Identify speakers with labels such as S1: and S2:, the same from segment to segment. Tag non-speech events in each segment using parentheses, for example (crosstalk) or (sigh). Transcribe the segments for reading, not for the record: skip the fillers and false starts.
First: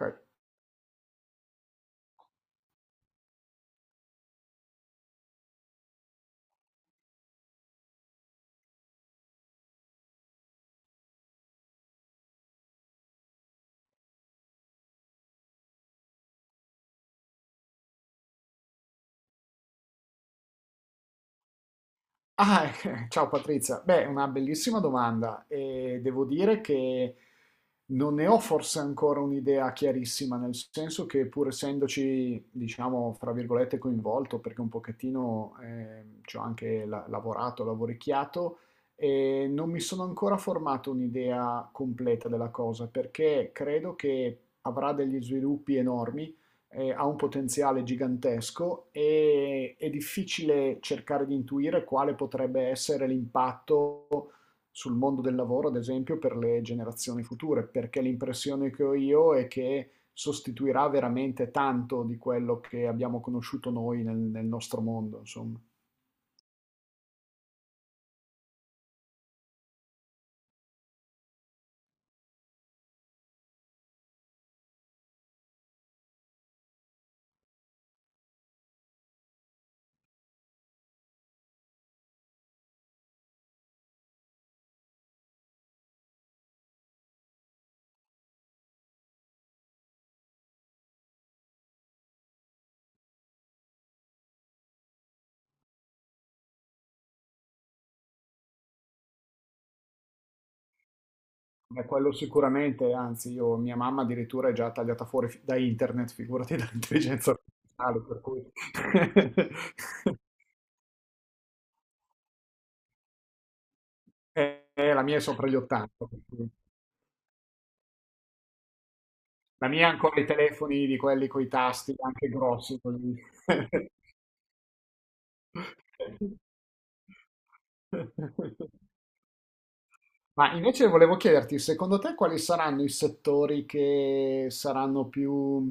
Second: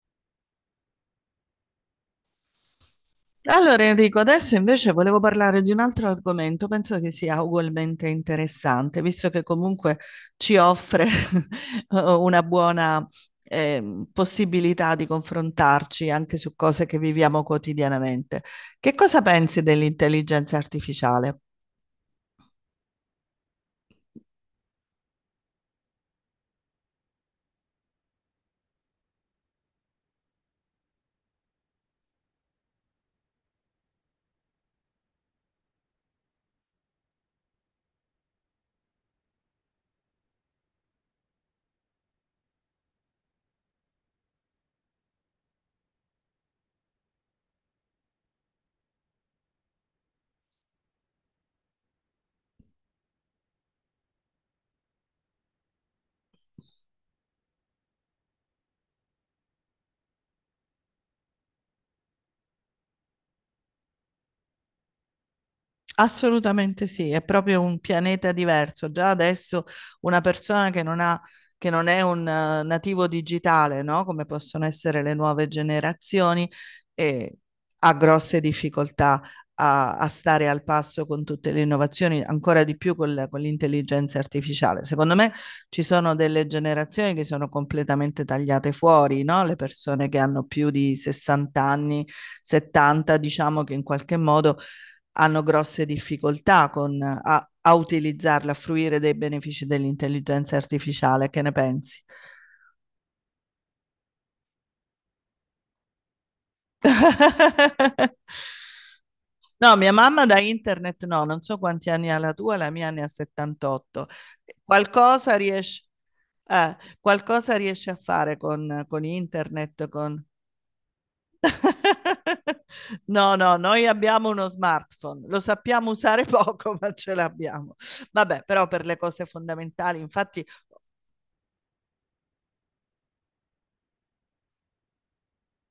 S1: Okay.
S2: Allora Enrico, adesso invece volevo parlare di un altro argomento, penso che sia ugualmente interessante, visto che comunque ci offre (laughs) una buona possibilità di confrontarci anche su cose che viviamo quotidianamente. Che cosa pensi dell'intelligenza artificiale?
S1: Ah, (laughs) Ciao Patrizia. Beh, è una bellissima domanda e devo dire che non ne ho forse ancora un'idea chiarissima, nel senso che pur essendoci, diciamo, fra virgolette, coinvolto, perché un pochettino ci ho anche lavorato, lavoricchiato, e non mi sono ancora formato un'idea completa della cosa, perché credo che avrà degli sviluppi enormi, ha un potenziale gigantesco e è difficile cercare di intuire quale potrebbe essere l'impatto sul mondo del lavoro, ad esempio, per le generazioni future, perché l'impressione che ho io è che sostituirà veramente tanto di quello che abbiamo conosciuto noi nel nostro mondo, insomma.
S2: Assolutamente sì, è proprio un pianeta diverso. Già adesso una persona che non ha, che non è un nativo digitale, no? Come possono essere le nuove generazioni, eh, ha grosse difficoltà a stare al passo con tutte le innovazioni, ancora di più con con l'intelligenza artificiale. Secondo me ci sono delle generazioni che sono completamente tagliate fuori, no? Le persone che hanno più di 60 anni, 70, diciamo che in qualche modo hanno grosse difficoltà a utilizzarla, a fruire dei benefici dell'intelligenza artificiale. Che ne
S1: Beh,
S2: pensi?
S1: quello sicuramente, anzi, io, mia mamma addirittura è già tagliata fuori da internet, figurati (laughs) dall'intelligenza artificiale,
S2: (laughs)
S1: per
S2: No, mia
S1: cui...
S2: mamma
S1: (laughs)
S2: da internet no, non so quanti anni ha la tua, la mia ne ha 78.
S1: La mia è
S2: Qualcosa
S1: sopra gli
S2: riesce,
S1: 80.
S2: qualcosa riesce a fare con
S1: La
S2: internet,
S1: mia ha ancora
S2: con...
S1: i telefoni di quelli coi tasti, anche
S2: (laughs)
S1: grossi così.
S2: No, no, noi abbiamo uno smartphone, lo sappiamo usare (laughs)
S1: (laughs)
S2: poco, ma ce l'abbiamo. Vabbè, però per le cose fondamentali, infatti.
S1: Ma invece volevo chiederti, secondo te quali saranno i settori che saranno più,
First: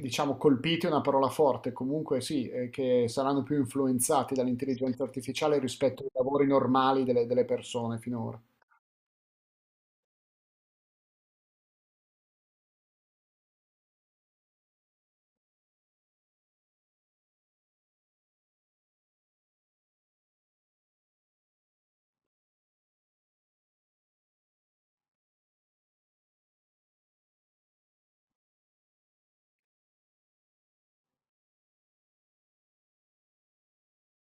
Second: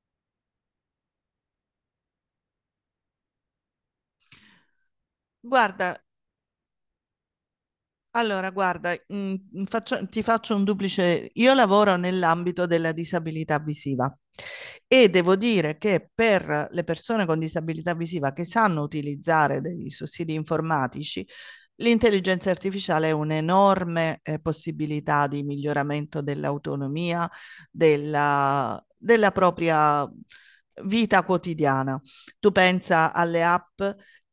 S1: diciamo, colpiti, è una parola forte, comunque sì, che saranno più influenzati dall'intelligenza artificiale
S2: Guarda,
S1: rispetto ai lavori normali delle persone finora?
S2: allora, guarda, ti faccio un duplice. Io lavoro nell'ambito della disabilità visiva e devo dire che per le persone con disabilità visiva che sanno utilizzare dei sussidi informatici, l'intelligenza artificiale è un'enorme possibilità di miglioramento dell'autonomia, della propria vita quotidiana. Tu pensa alle app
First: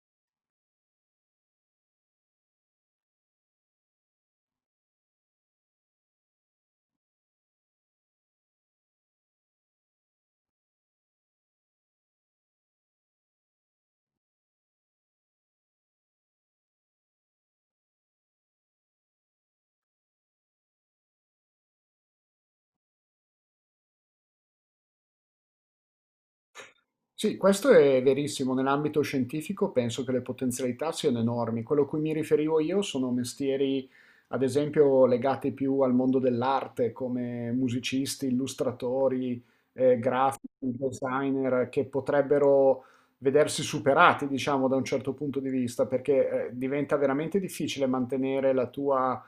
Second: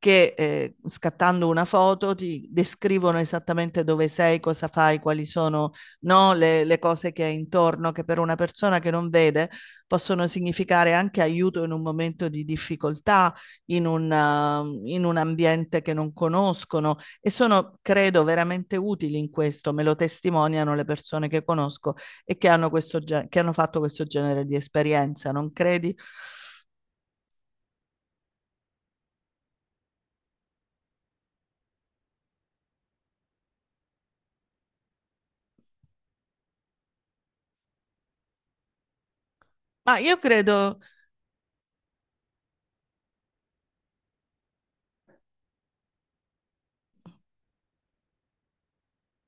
S2: che scattando una foto ti descrivono esattamente dove sei, cosa fai, quali sono no, cose che hai intorno, che per una persona che non vede possono significare anche aiuto in un momento di difficoltà, in in un ambiente che non conoscono, e sono, credo, veramente utili in questo, me lo testimoniano le persone che conosco e che hanno, questo, che hanno fatto questo genere di esperienza, non credi?
S1: Sì, questo è verissimo. Nell'ambito scientifico penso che le potenzialità siano enormi. Quello a cui mi riferivo io sono mestieri, ad esempio, legati più al mondo dell'arte, come musicisti, illustratori,
S2: Ma io
S1: grafici,
S2: credo,
S1: designer, che potrebbero vedersi superati, diciamo, da un certo punto di vista, perché diventa veramente difficile mantenere la tua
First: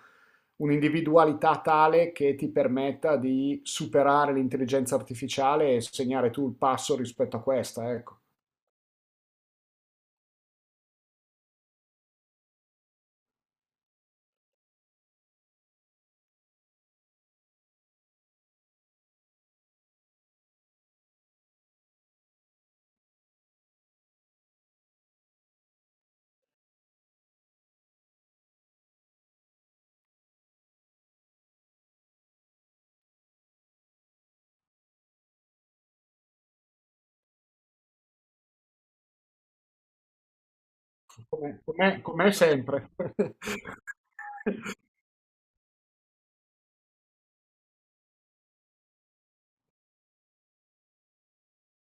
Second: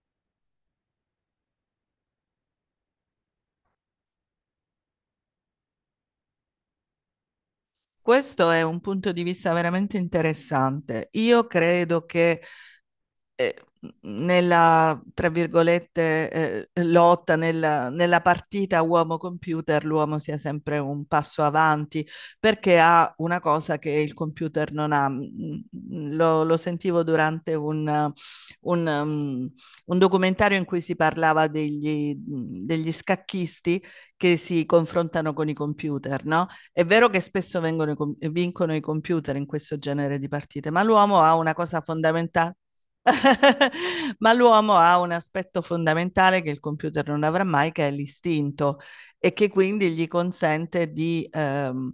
S1: un'individualità tale che ti permetta di superare l'intelligenza artificiale e segnare tu il passo rispetto a questa, ecco.
S2: questo è un punto di vista veramente interessante. Io credo che eh, nella, tra virgolette, lotta, nella partita uomo-computer, l'uomo sia sempre un passo avanti perché ha una cosa che il computer non ha. Mm, mm, lo sentivo durante un, um, un documentario in cui si parlava degli scacchisti che si confrontano con i computer, no? È vero che spesso vincono i computer in questo genere di partite, ma l'uomo ha una cosa
S1: Come
S2: fondamentale.
S1: sempre. (laughs)
S2: (laughs) Ma l'uomo ha un aspetto fondamentale che il computer non avrà mai, che è l'istinto e che quindi gli consente di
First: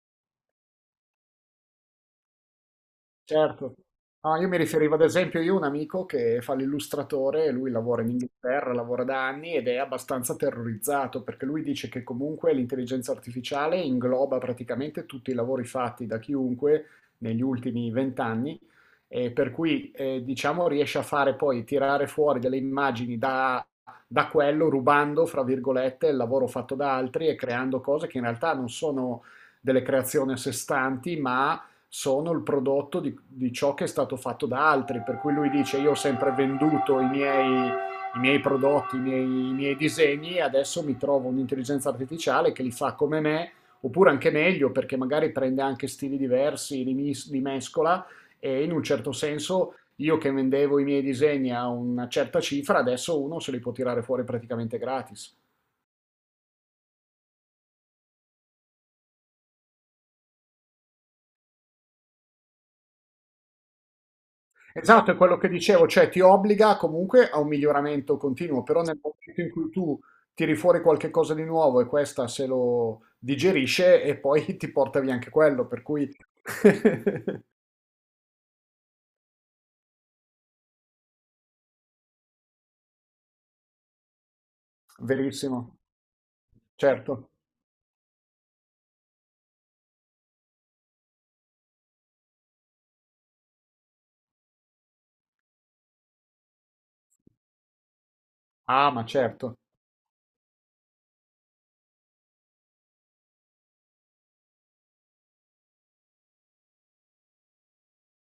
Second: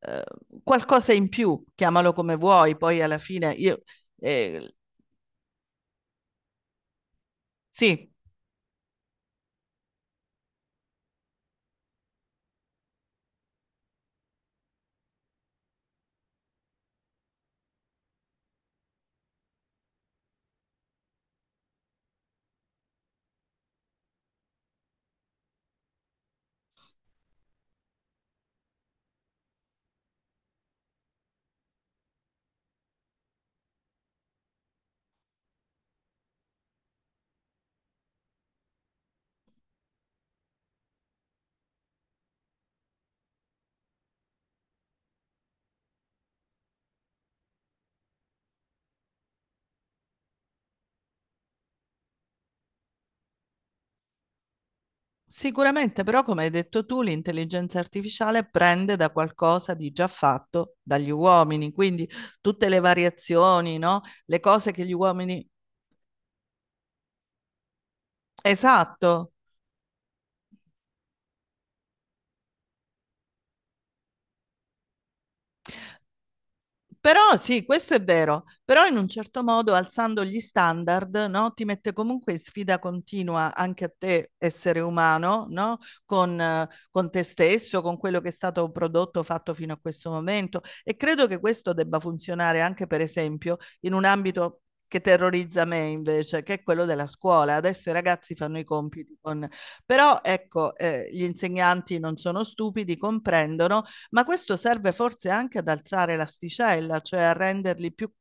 S2: eh, qualcosa in più, chiamalo come vuoi, poi alla fine
S1: Certo.
S2: io
S1: No, io mi
S2: eh,
S1: riferivo ad esempio, io ho un amico che fa l'illustratore, lui lavora in
S2: sì,
S1: Inghilterra, lavora da anni ed è abbastanza terrorizzato perché lui dice che comunque l'intelligenza artificiale ingloba praticamente tutti i lavori fatti da chiunque negli ultimi vent'anni e per cui diciamo riesce a fare poi tirare fuori delle immagini da quello rubando, fra virgolette, il lavoro fatto da altri e creando cose che in realtà non sono delle creazioni a sé stanti, ma sono il prodotto di ciò che è stato fatto da altri, per cui lui dice io ho sempre venduto i miei prodotti, i miei disegni e adesso mi trovo un'intelligenza artificiale che li fa come me, oppure anche meglio perché magari prende anche stili diversi, li, li mescola e in un certo senso io che vendevo i miei disegni a una certa cifra, adesso uno se li può tirare fuori praticamente gratis.
S2: sicuramente, però come hai detto tu, l'intelligenza artificiale prende da qualcosa di già fatto dagli uomini, quindi tutte le variazioni, no? Le cose che gli
S1: Esatto, è quello
S2: uomini.
S1: che dicevo, cioè ti obbliga comunque a un miglioramento continuo, però nel
S2: Esatto.
S1: momento in cui tu tiri fuori qualche cosa di nuovo e questa se lo digerisce e poi (laughs) ti porta via anche quello, per cui (laughs)
S2: Però sì, questo è vero, però in un certo modo alzando gli standard, no, ti mette comunque in sfida continua anche a te essere umano, no?
S1: verissimo,
S2: Con te
S1: certo.
S2: stesso, con quello che è stato prodotto, fatto fino a questo momento. E credo che questo debba funzionare anche, per esempio, in un ambito che terrorizza me invece, che è quello della scuola. Adesso i ragazzi fanno i
S1: Ah, ma
S2: compiti con...
S1: certo.
S2: Però ecco, gli insegnanti non sono stupidi, comprendono ma questo serve forse anche ad alzare l'asticella, cioè a renderli più,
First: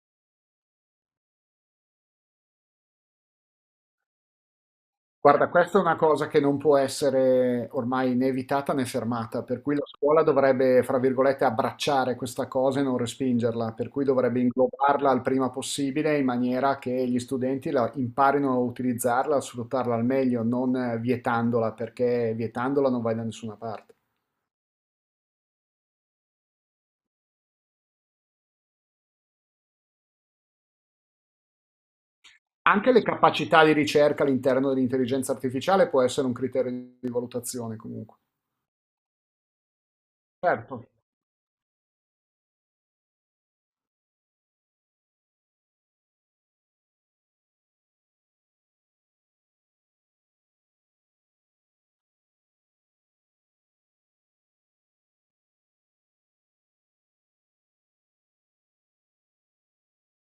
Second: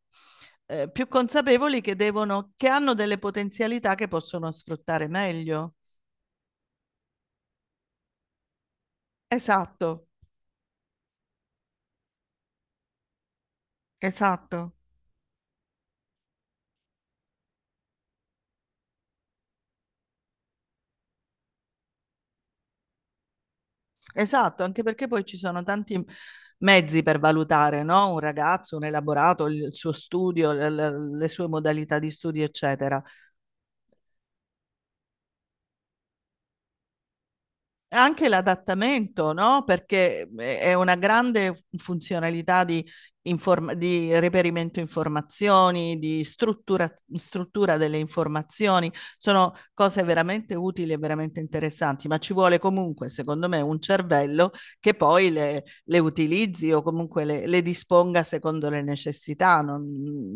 S2: più consapevoli che, devono, che hanno delle potenzialità che possono sfruttare
S1: Guarda,
S2: meglio.
S1: questa è una cosa che non può essere ormai né evitata né fermata, per cui la
S2: Esatto,
S1: scuola dovrebbe, fra virgolette, abbracciare questa cosa e non respingerla, per cui dovrebbe
S2: esatto,
S1: inglobarla il prima possibile in maniera che gli studenti la imparino a utilizzarla, a sfruttarla al meglio, non vietandola, perché vietandola non vai da nessuna parte.
S2: esatto, anche perché poi ci sono tanti mezzi per valutare, no? Un ragazzo, un elaborato, il suo studio, le sue modalità di studio,
S1: Anche
S2: eccetera.
S1: le capacità di ricerca all'interno dell'intelligenza artificiale può essere un criterio di valutazione comunque.
S2: Anche l'adattamento, no? Perché è
S1: Certo.
S2: una grande funzionalità di reperimento informazioni, di struttura, struttura delle informazioni. Sono cose veramente utili e veramente interessanti, ma ci vuole comunque, secondo me, un cervello che poi le utilizzi o comunque le disponga secondo le necessità. Non,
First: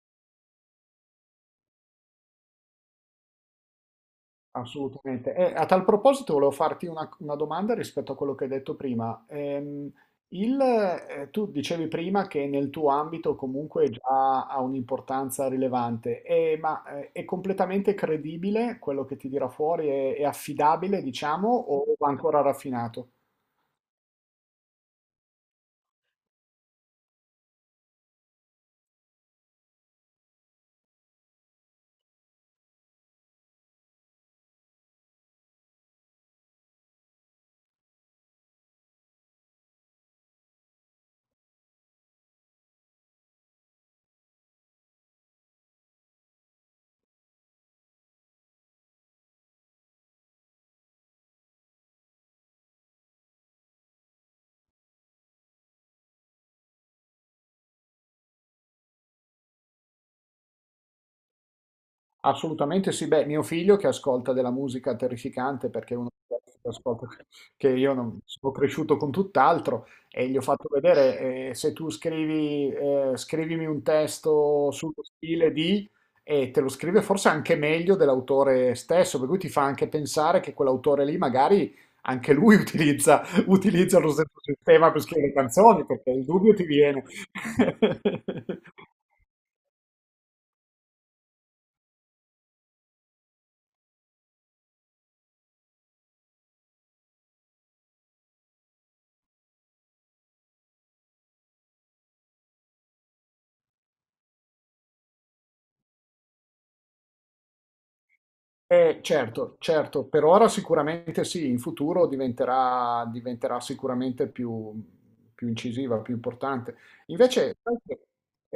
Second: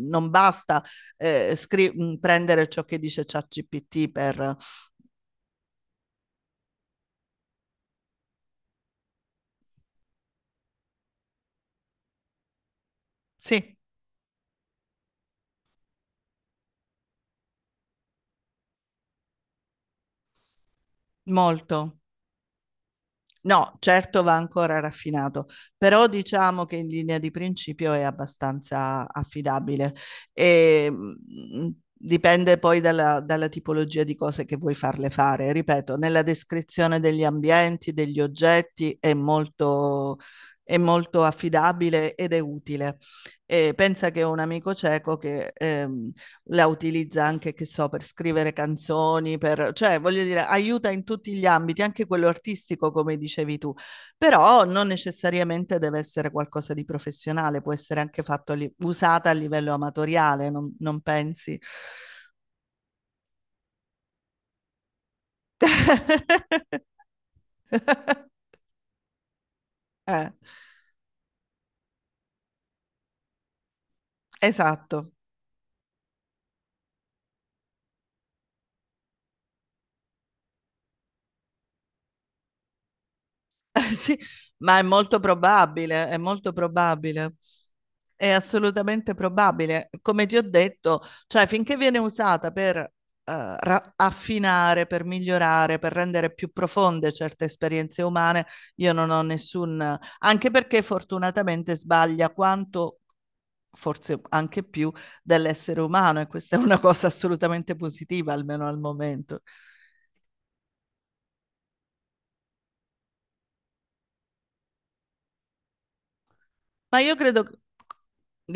S2: non basta prendere ciò che dice ChatGPT per...
S1: Assolutamente. E a tal proposito volevo farti una domanda rispetto a quello che hai detto prima. Tu dicevi prima che nel tuo ambito
S2: Sì,
S1: comunque già ha un'importanza rilevante, ma è completamente credibile quello che ti dirà fuori, è affidabile, diciamo, o
S2: molto.
S1: va ancora raffinato?
S2: No, certo va ancora raffinato, però diciamo che in linea di principio è abbastanza affidabile. E, dipende poi dalla tipologia di cose che vuoi farle fare. Ripeto, nella descrizione degli ambienti, degli oggetti è molto affidabile ed è utile. E pensa che ho un amico cieco che la utilizza anche, che so, per scrivere canzoni, per, cioè voglio dire, aiuta in tutti gli ambiti, anche quello artistico, come dicevi tu, però non necessariamente deve essere qualcosa di professionale, può essere anche fatto, usata a livello amatoriale, non, non pensi?
S1: Assolutamente sì, beh, mio figlio che ascolta della musica terrificante perché è uno di quelli che
S2: (laughs)
S1: ascolta, che io non, sono cresciuto con tutt'altro e
S2: Eh,
S1: gli ho fatto vedere se tu scrivi, scrivimi un testo sullo
S2: esatto.
S1: stile di e te lo scrive forse anche meglio dell'autore stesso, per cui ti fa anche pensare che quell'autore lì magari anche lui (laughs)
S2: (laughs)
S1: utilizza lo
S2: Sì,
S1: stesso
S2: ma è
S1: sistema per
S2: molto
S1: scrivere canzoni,
S2: probabile,
S1: perché
S2: è
S1: il
S2: molto
S1: dubbio ti viene.
S2: probabile. È
S1: (laughs)
S2: assolutamente probabile. Come ti ho detto, cioè finché viene usata per affinare, per migliorare, per rendere più profonde certe esperienze umane, io non ho nessun... Anche perché fortunatamente sbaglia quanto, forse anche più, dell'essere umano e questa è una cosa assolutamente positiva, almeno al momento.
S1: Certo, certo, per ora sicuramente sì, in futuro diventerà, diventerà sicuramente più, più incisiva, più importante.
S2: Ma io credo...
S1: Invece, sai che-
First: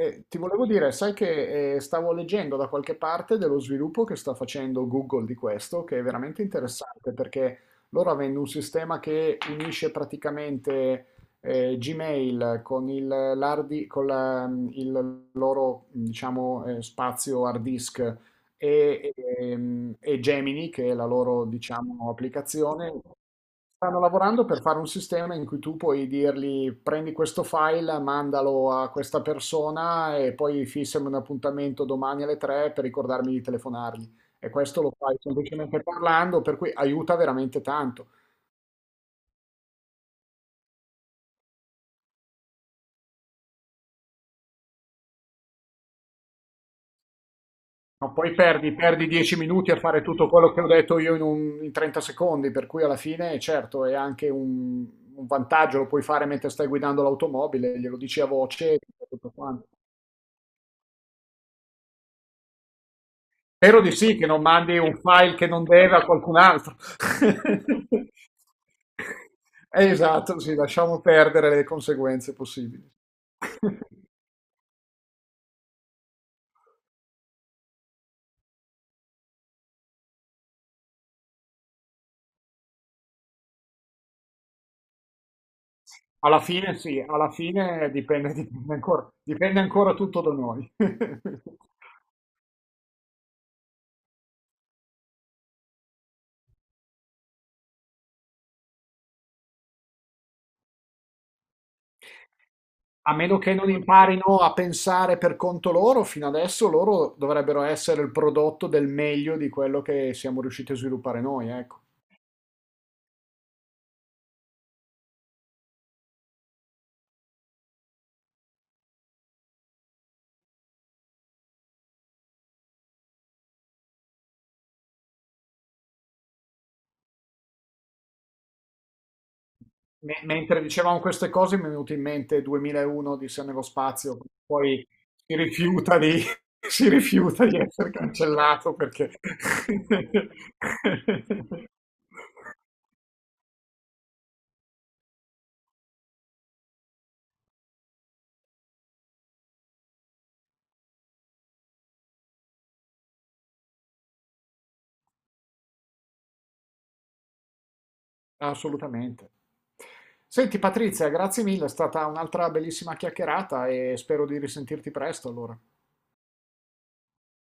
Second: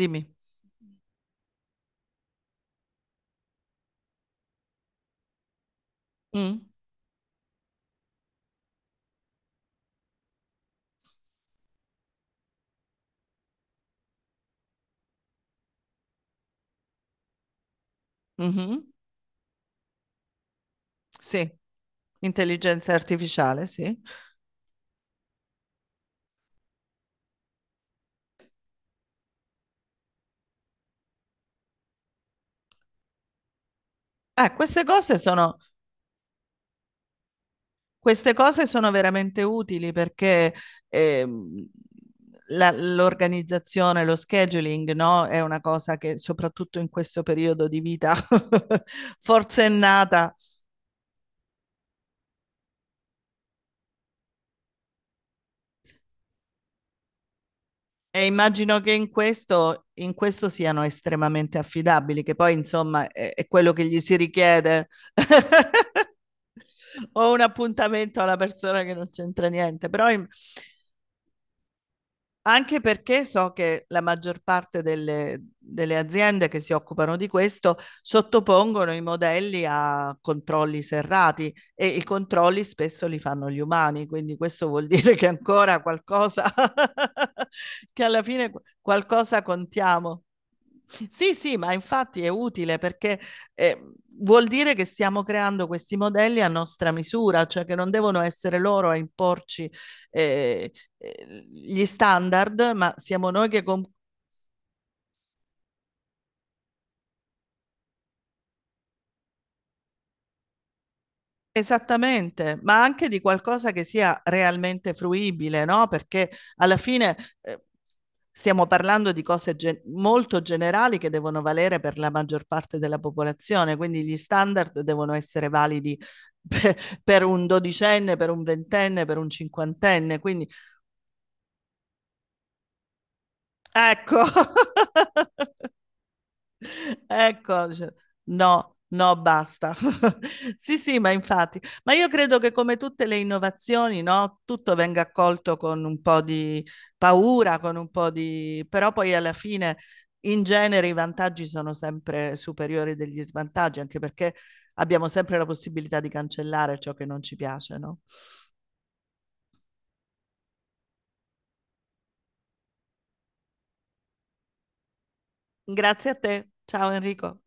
S1: eh, ti volevo dire, sai che stavo leggendo da qualche parte dello sviluppo che sta facendo Google di questo, che è veramente
S2: Mm?
S1: interessante perché loro avendo un sistema che unisce praticamente Gmail con il, l'hard di- con la- il loro, diciamo, spazio hard disk
S2: Mhm.
S1: e Gemini, che è la loro,
S2: Sì,
S1: diciamo, applicazione,
S2: intelligenza artificiale, sì.
S1: stanno lavorando per fare un sistema in cui tu puoi dirgli prendi questo file, mandalo a questa persona e poi fissami un appuntamento domani alle 3 per ricordarmi di telefonargli. E
S2: Eh,
S1: questo
S2: queste
S1: lo fai
S2: cose sono,
S1: semplicemente parlando, per cui aiuta veramente tanto.
S2: queste cose sono veramente utili perché ehm, l'organizzazione, lo scheduling, no, è una cosa che soprattutto in questo periodo di
S1: No,
S2: vita
S1: perdi
S2: (laughs)
S1: 10 minuti a fare tutto
S2: forsennata.
S1: quello che ho detto io in 30 secondi, per cui alla fine, certo, è anche un vantaggio, lo puoi fare mentre stai guidando l'automobile, glielo dici a
S2: E
S1: voce e
S2: immagino che
S1: tutto quanto.
S2: in questo siano estremamente affidabili, che poi insomma è quello
S1: Spero
S2: che
S1: di
S2: gli si
S1: sì, che non mandi
S2: richiede.
S1: un file che non deve a qualcun altro.
S2: (laughs) Ho un
S1: (laughs)
S2: appuntamento alla persona che non c'entra niente, però im-
S1: Esatto, sì, lasciamo perdere le conseguenze
S2: anche
S1: possibili.
S2: perché so che la
S1: (laughs)
S2: maggior parte delle aziende che si occupano di questo sottopongono i modelli a controlli serrati e i controlli spesso li fanno gli umani, quindi questo vuol (laughs) dire che ancora
S1: Alla
S2: qualcosa,
S1: fine sì, alla
S2: (laughs)
S1: fine
S2: che alla
S1: dipende,
S2: fine qualcosa
S1: dipende ancora
S2: contiamo.
S1: tutto da noi. (laughs)
S2: Sì, sì, ma infatti è utile perché eh, vuol dire che stiamo creando questi modelli a nostra misura, cioè che non devono essere loro a imporci eh, gli standard, ma
S1: A
S2: siamo
S1: meno
S2: noi
S1: che
S2: che...
S1: non
S2: com-
S1: imparino a pensare per conto loro, fino adesso loro dovrebbero essere il prodotto del meglio di quello che siamo riusciti a sviluppare noi, ecco.
S2: Esattamente, ma anche di qualcosa che sia realmente fruibile, no? Perché alla fine stiamo parlando di molto generali che devono valere per la maggior parte della popolazione, quindi gli standard devono essere validi (laughs) pe- per un dodicenne, per un ventenne, per un cinquantenne, quindi
S1: Mentre dicevamo queste cose mi è venuto in mente 2001 di Se nello spazio,
S2: ecco.
S1: poi
S2: (laughs)
S1: si rifiuta di, (laughs) si rifiuta di
S2: Ecco,
S1: essere
S2: dice,
S1: cancellato
S2: no,
S1: perché...
S2: no, basta.
S1: (laughs)
S2: (laughs) Sì, sì, ma infatti, ma io credo che come tutte le innovazioni, no, tutto venga accolto con un po' di paura, con un po' di... però poi alla fine in genere i vantaggi sono sempre superiori degli svantaggi, anche perché abbiamo sempre la possibilità di cancellare ciò che non ci piace, no?
S1: Assolutamente. Senti Patrizia, grazie mille, è stata un'altra bellissima chiacchierata e spero di risentirti presto allora.
S2: Grazie a te. Ciao Enrico.